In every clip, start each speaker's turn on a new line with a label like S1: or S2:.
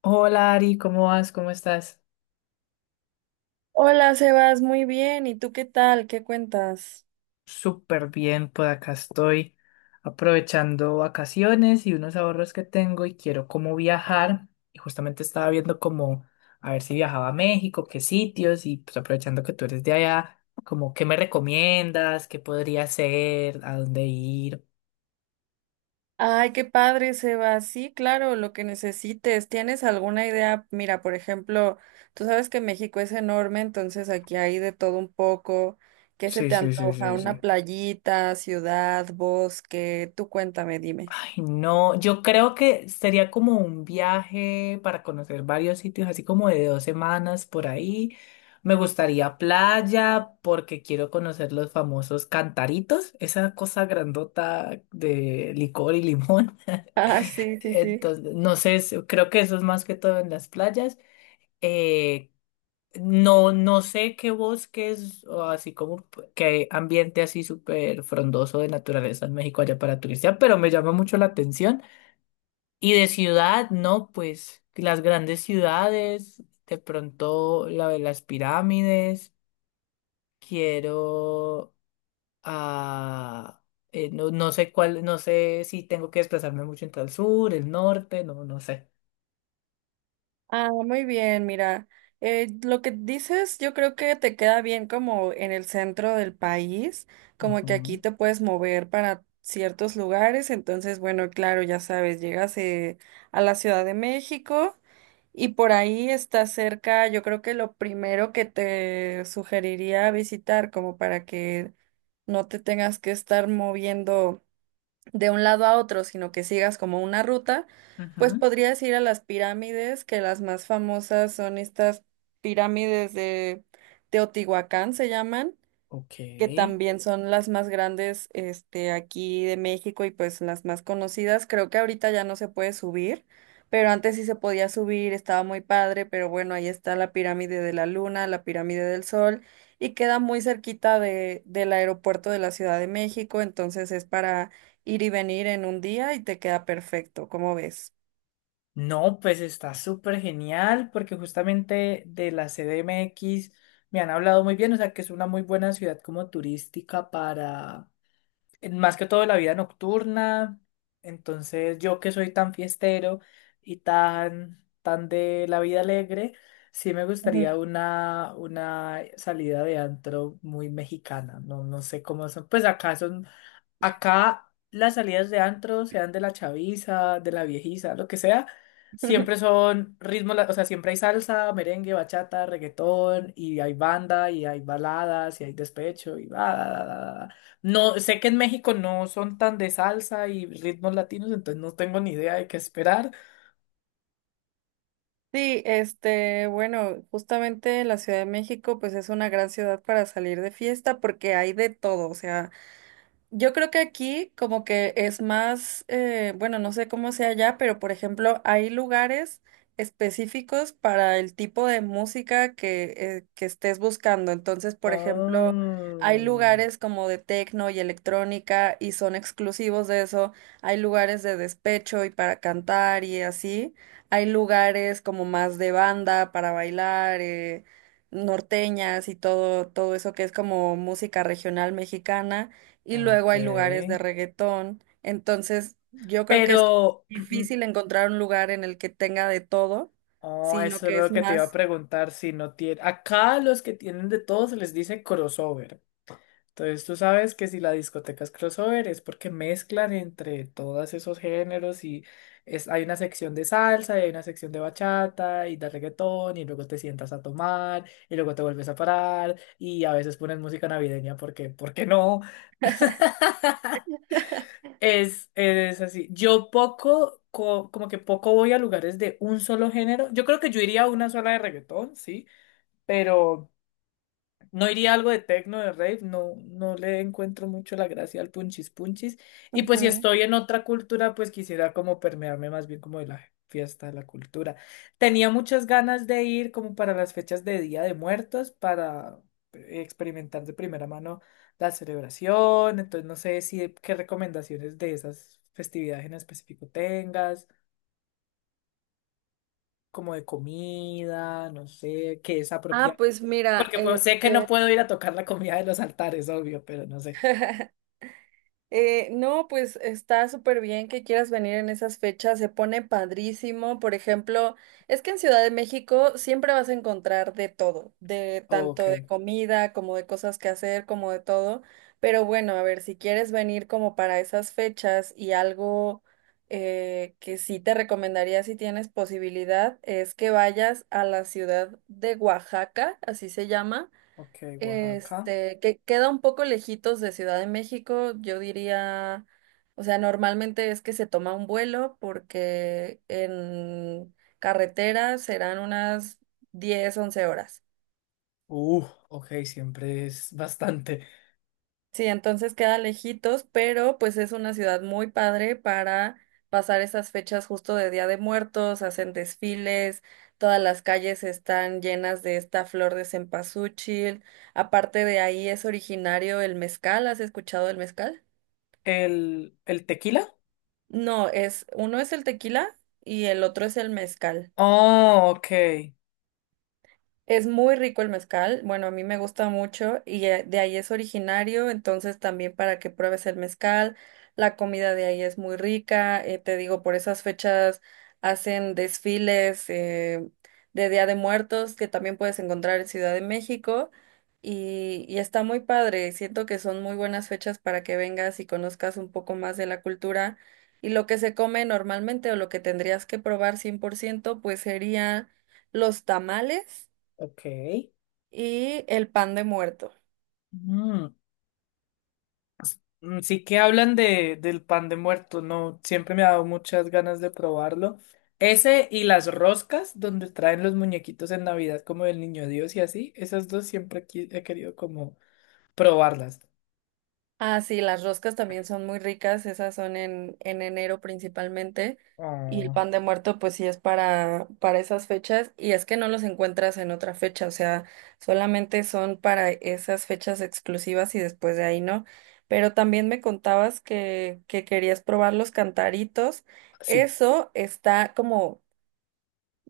S1: Hola Ari, ¿cómo vas? ¿Cómo estás?
S2: Hola, Sebas, muy bien. ¿Y tú qué tal? ¿Qué cuentas?
S1: Súper bien, por acá estoy aprovechando vacaciones y unos ahorros que tengo y quiero como viajar. Y justamente estaba viendo como a ver si viajaba a México, qué sitios y pues aprovechando que tú eres de allá, como qué me recomiendas, qué podría hacer, a dónde ir.
S2: Ay, qué padre, Sebas. Sí, claro, lo que necesites. ¿Tienes alguna idea? Mira, por ejemplo, tú sabes que México es enorme, entonces aquí hay de todo un poco. ¿Qué se
S1: Sí,
S2: te
S1: sí, sí,
S2: antoja?
S1: sí,
S2: ¿Una
S1: sí.
S2: playita, ciudad, bosque? Tú cuéntame, dime.
S1: Ay, no, yo creo que sería como un viaje para conocer varios sitios, así como de dos semanas por ahí. Me gustaría playa porque quiero conocer los famosos cantaritos, esa cosa grandota de licor y limón.
S2: Ah, sí, sí, sí.
S1: Entonces, no sé, creo que eso es más que todo en las playas. Eh, no, no sé qué bosques o así como qué ambiente así súper frondoso de naturaleza en México allá para turistear, pero me llama mucho la atención. Y de ciudad, no, pues las grandes ciudades, de pronto la de las pirámides, quiero a... no, no sé cuál, no sé si tengo que desplazarme mucho entre el sur, el norte, no, no sé.
S2: Ah, muy bien, mira, lo que dices yo creo que te queda bien como en el centro del país, como que
S1: Ujú,
S2: aquí te puedes mover para ciertos lugares, entonces bueno, claro, ya sabes, llegas a la Ciudad de México, y por ahí está cerca. Yo creo que lo primero que te sugeriría visitar, como para que no te tengas que estar moviendo de un lado a otro, sino que sigas como una ruta, pues
S1: ujú.
S2: podrías ir a las pirámides, que las más famosas son estas pirámides de Teotihuacán, se llaman, que
S1: Ok.
S2: también son las más grandes, aquí de México, y pues las más conocidas. Creo que ahorita ya no se puede subir, pero antes sí se podía subir, estaba muy padre. Pero bueno, ahí está la pirámide de la Luna, la pirámide del Sol, y queda muy cerquita de, del aeropuerto de la Ciudad de México, entonces es para ir y venir en un día, y te queda perfecto, ¿cómo ves?
S1: No, pues está súper genial porque justamente de la CDMX me han hablado muy bien, o sea que es una muy buena ciudad como turística para más que todo la vida nocturna. Entonces, yo que soy tan fiestero y tan de la vida alegre, sí me gustaría
S2: Ujú.
S1: una salida de antro muy mexicana. No, no sé cómo son. Pues acá son. Acá las salidas de antro, sean de la chaviza, de la viejiza, lo que sea, siempre son ritmos, o sea, siempre hay salsa, merengue, bachata, reggaetón, y hay banda, y hay baladas, y hay despecho, y va, da, da, da, da. No, sé que en México no son tan de salsa y ritmos latinos, entonces no tengo ni idea de qué esperar.
S2: Sí, este, bueno, justamente la Ciudad de México, pues es una gran ciudad para salir de fiesta porque hay de todo, o sea, yo creo que aquí como que es más, bueno, no sé cómo sea allá, pero por ejemplo, hay lugares específicos para el tipo de música que estés buscando. Entonces, por ejemplo, hay
S1: Oh,
S2: lugares como de techno y electrónica, y son exclusivos de eso. Hay lugares de despecho y para cantar y así. Hay lugares como más de banda para bailar, norteñas y todo, todo eso que es como música regional mexicana, y luego hay lugares de
S1: ok.
S2: reggaetón. Entonces, yo creo que es
S1: Pero
S2: difícil encontrar un lugar en el que tenga de todo,
S1: oh,
S2: sino
S1: eso es
S2: que es
S1: lo que te iba a
S2: más.
S1: preguntar, si no tiene... Acá los que tienen de todo se les dice crossover. Entonces tú sabes que si la discoteca es crossover es porque mezclan entre todos esos géneros y es... hay una sección de salsa y hay una sección de bachata y de reggaetón y luego te sientas a tomar y luego te vuelves a parar y a veces ponen música navideña porque, ¿por qué no? Es así. Yo poco, como que poco voy a lugares de un solo género. Yo creo que yo iría a una sola de reggaetón, sí, pero... No iría a algo de techno, de rave, no, no le encuentro mucho la gracia al punchis punchis. Y pues si
S2: Ujú.
S1: estoy en otra cultura, pues quisiera como permearme más bien como de la fiesta, de la cultura. Tenía muchas ganas de ir como para las fechas de Día de Muertos, para experimentar de primera mano la celebración. Entonces no sé si qué recomendaciones de esas festividades en específico tengas, como de comida, no sé, qué es
S2: Ah,
S1: apropiado.
S2: pues mira,
S1: Porque pues sé que no
S2: este,
S1: puedo ir a tocar la comida de los altares, obvio, pero no sé.
S2: No, pues está súper bien que quieras venir en esas fechas, se pone padrísimo. Por ejemplo, es que en Ciudad de México siempre vas a encontrar de todo, de tanto
S1: Ok,
S2: de comida como de cosas que hacer, como de todo. Pero bueno, a ver, si quieres venir como para esas fechas y algo que sí te recomendaría si tienes posibilidad, es que vayas a la ciudad de Oaxaca, así se llama.
S1: ok, Oaxaca.
S2: Este, que queda un poco lejitos de Ciudad de México, yo diría, o sea, normalmente es que se toma un vuelo porque en carretera serán unas 10 u 11 horas.
S1: Uh, ok, siempre es bastante.
S2: Sí, entonces queda lejitos, pero pues es una ciudad muy padre para pasar esas fechas justo de Día de Muertos, hacen desfiles, todas las calles están llenas de esta flor de cempasúchil. Aparte, de ahí es originario el mezcal, ¿has escuchado el mezcal?
S1: El tequila?
S2: No, es, uno es el tequila y el otro es el mezcal.
S1: Oh, ok,
S2: Es muy rico el mezcal, bueno, a mí me gusta mucho, y de ahí es originario, entonces también para que pruebes el mezcal, la comida de ahí es muy rica, te digo, por esas fechas hacen desfiles de Día de Muertos, que también puedes encontrar en Ciudad de México, y está muy padre. Siento que son muy buenas fechas para que vengas y conozcas un poco más de la cultura, y lo que se come normalmente o lo que tendrías que probar 100%, pues sería los tamales
S1: ok.
S2: y el pan de muerto.
S1: Mm, mm, sí que hablan de, del pan de muerto, no, siempre me ha dado muchas ganas de probarlo. Ese y las roscas, donde traen los muñequitos en Navidad, como del Niño Dios y así, esas dos siempre he querido como probarlas.
S2: Ah, sí, las roscas también son muy ricas, esas son en enero principalmente. Y el
S1: Ah,
S2: pan de muerto, pues sí es para esas fechas. Y es que no los encuentras en otra fecha, o sea, solamente son para esas fechas exclusivas y después de ahí no. Pero también me contabas que querías probar los cantaritos.
S1: sí.
S2: Eso está como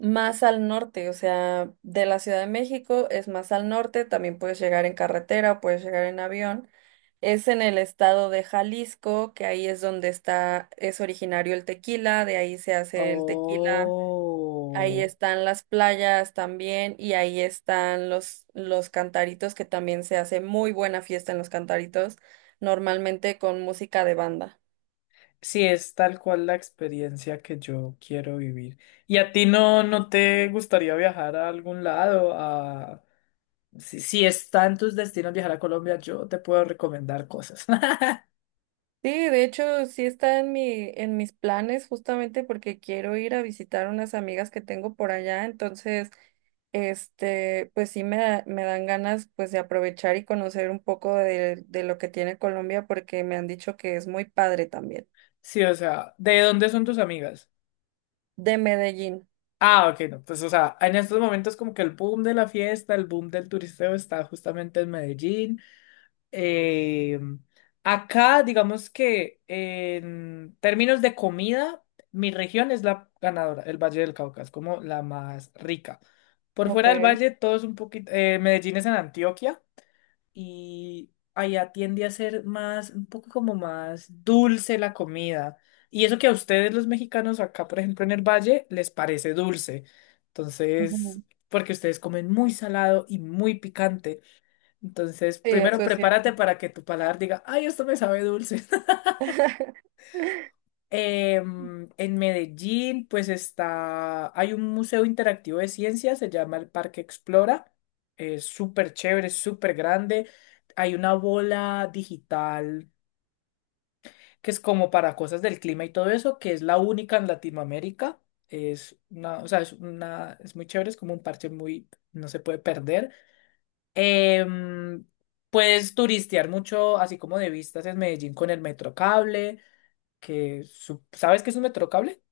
S2: más al norte, o sea, de la Ciudad de México es más al norte, también puedes llegar en carretera, puedes llegar en avión. Es en el estado de Jalisco, que ahí es donde está, es originario el tequila, de ahí se hace el tequila, ahí
S1: Oh,
S2: están las playas también, y ahí están los cantaritos, que también se hace muy buena fiesta en los cantaritos, normalmente con música de banda.
S1: sí, es tal cual la experiencia que yo quiero vivir. ¿Y a ti no te gustaría viajar a algún lado? A... Si está en tus destinos viajar a Colombia, yo te puedo recomendar cosas.
S2: Sí, de hecho, sí está en mi, en mis planes, justamente porque quiero ir a visitar unas amigas que tengo por allá, entonces, este, pues sí me, me dan ganas pues de aprovechar y conocer un poco de lo que tiene Colombia porque me han dicho que es muy padre también.
S1: Sí, o sea, ¿de dónde son tus amigas?
S2: De Medellín.
S1: Ah, ok, no, pues o sea, en estos momentos como que el boom de la fiesta, el boom del turisteo está justamente en Medellín. Eh, acá, digamos que en términos de comida, mi región es la ganadora, el Valle del Cauca, es como la más rica. Por
S2: Ok.
S1: fuera del valle, todo es un poquito. Eh, Medellín es en Antioquia y allá tiende a ser más, un poco como más dulce la comida. Y eso que a ustedes, los mexicanos, acá, por ejemplo, en el valle, les parece dulce. Entonces,
S2: Ujú.
S1: porque ustedes comen muy salado y muy picante. Entonces,
S2: Sí,
S1: primero
S2: eso es
S1: prepárate
S2: cierto.
S1: para que tu paladar diga, ay, esto me sabe dulce. En Medellín, pues está, hay un museo interactivo de ciencia, se llama el Parque Explora. Es súper chévere, súper grande. Hay una bola digital que es como para cosas del clima y todo eso, que es la única en Latinoamérica. Es una, o sea, es una, es muy chévere, es como un parche muy, no se puede perder. Em, puedes turistear mucho, así como de vistas en Medellín con el Metrocable, que ¿sabes qué es un Metrocable?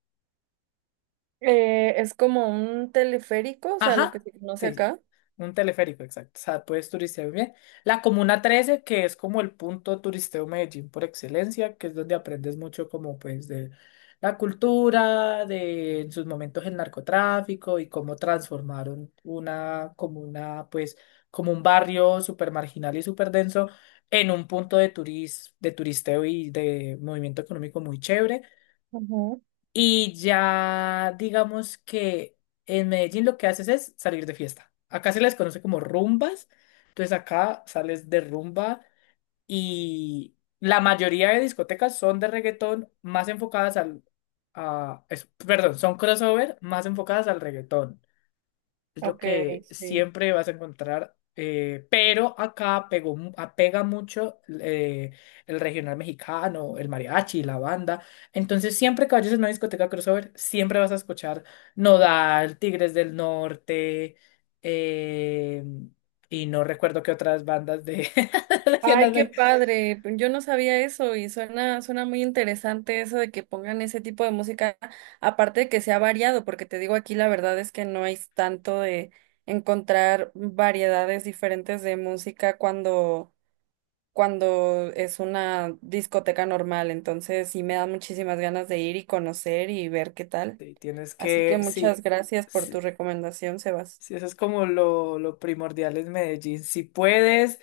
S2: Es como un teleférico, o sea, lo que
S1: Ajá,
S2: se conoce
S1: sí, sí,
S2: acá.
S1: un teleférico, exacto. O sea, puedes turistear muy bien. La Comuna Trece, que es como el punto turisteo Medellín por excelencia, que es donde aprendes mucho como pues de la cultura, de en sus momentos el narcotráfico y cómo transformaron una comuna, pues como un barrio súper marginal y súper denso en un punto de turis, de turisteo y de movimiento económico muy chévere.
S2: Ujú.
S1: Y ya digamos que en Medellín lo que haces es salir de fiesta. Acá se les conoce como rumbas. Entonces acá sales de rumba y la mayoría de discotecas son de reggaetón más enfocadas al... A, perdón, son crossover más enfocadas al reggaetón es lo
S2: Ok,
S1: que
S2: sí.
S1: siempre vas a encontrar. Pero acá pegó, apega mucho el regional mexicano, el mariachi, la banda. Entonces, siempre que vayas a una discoteca crossover, siempre vas a escuchar Nodal, Tigres del Norte, eh, y no recuerdo qué otras bandas de regional.
S2: Ay, qué
S1: Me
S2: padre, pues. Yo no sabía eso, y suena, suena muy interesante eso de que pongan ese tipo de música, aparte de que sea variado, porque te digo, aquí la verdad es que no hay tanto de encontrar variedades diferentes de música cuando, cuando es una discoteca normal. Entonces sí me da muchísimas ganas de ir y conocer y ver qué tal.
S1: sí, tienes
S2: Así que
S1: que,
S2: muchas
S1: sí.
S2: gracias por tu
S1: Sí,
S2: recomendación, Sebas.
S1: sí, eso es como lo primordial en Medellín. Si puedes,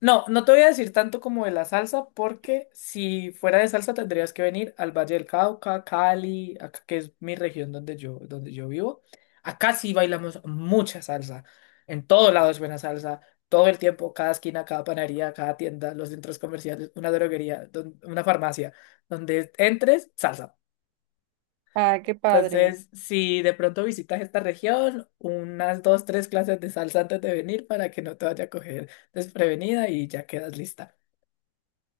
S1: no, no te voy a decir tanto como de la salsa, porque si fuera de salsa tendrías que venir al Valle del Cauca, Cali, acá, que es mi región donde yo vivo. Acá sí bailamos mucha salsa. En todo lado es buena salsa. Todo el tiempo, cada esquina, cada panadería, cada tienda, los centros comerciales, una droguería, una farmacia, donde entres, salsa.
S2: Ah, qué padre.
S1: Entonces, si de pronto visitas esta región, unas dos, tres clases de salsa antes de venir para que no te vaya a coger desprevenida y ya quedas lista.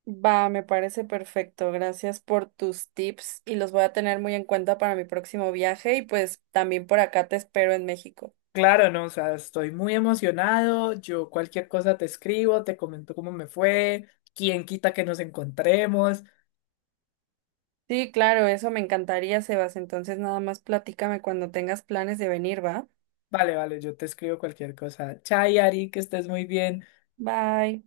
S2: Va, me parece perfecto. Gracias por tus tips y los voy a tener muy en cuenta para mi próximo viaje, y pues también por acá te espero en México.
S1: Claro, no, o sea, estoy muy emocionado. Yo cualquier cosa te escribo, te comento cómo me fue, quién quita que nos encontremos.
S2: Sí, claro, eso me encantaría, Sebas. Entonces nada más platícame cuando tengas planes de venir, ¿va?
S1: Vale, vale, yo te escribo cualquier cosa. Chai, Ari, que estés muy bien.
S2: Bye.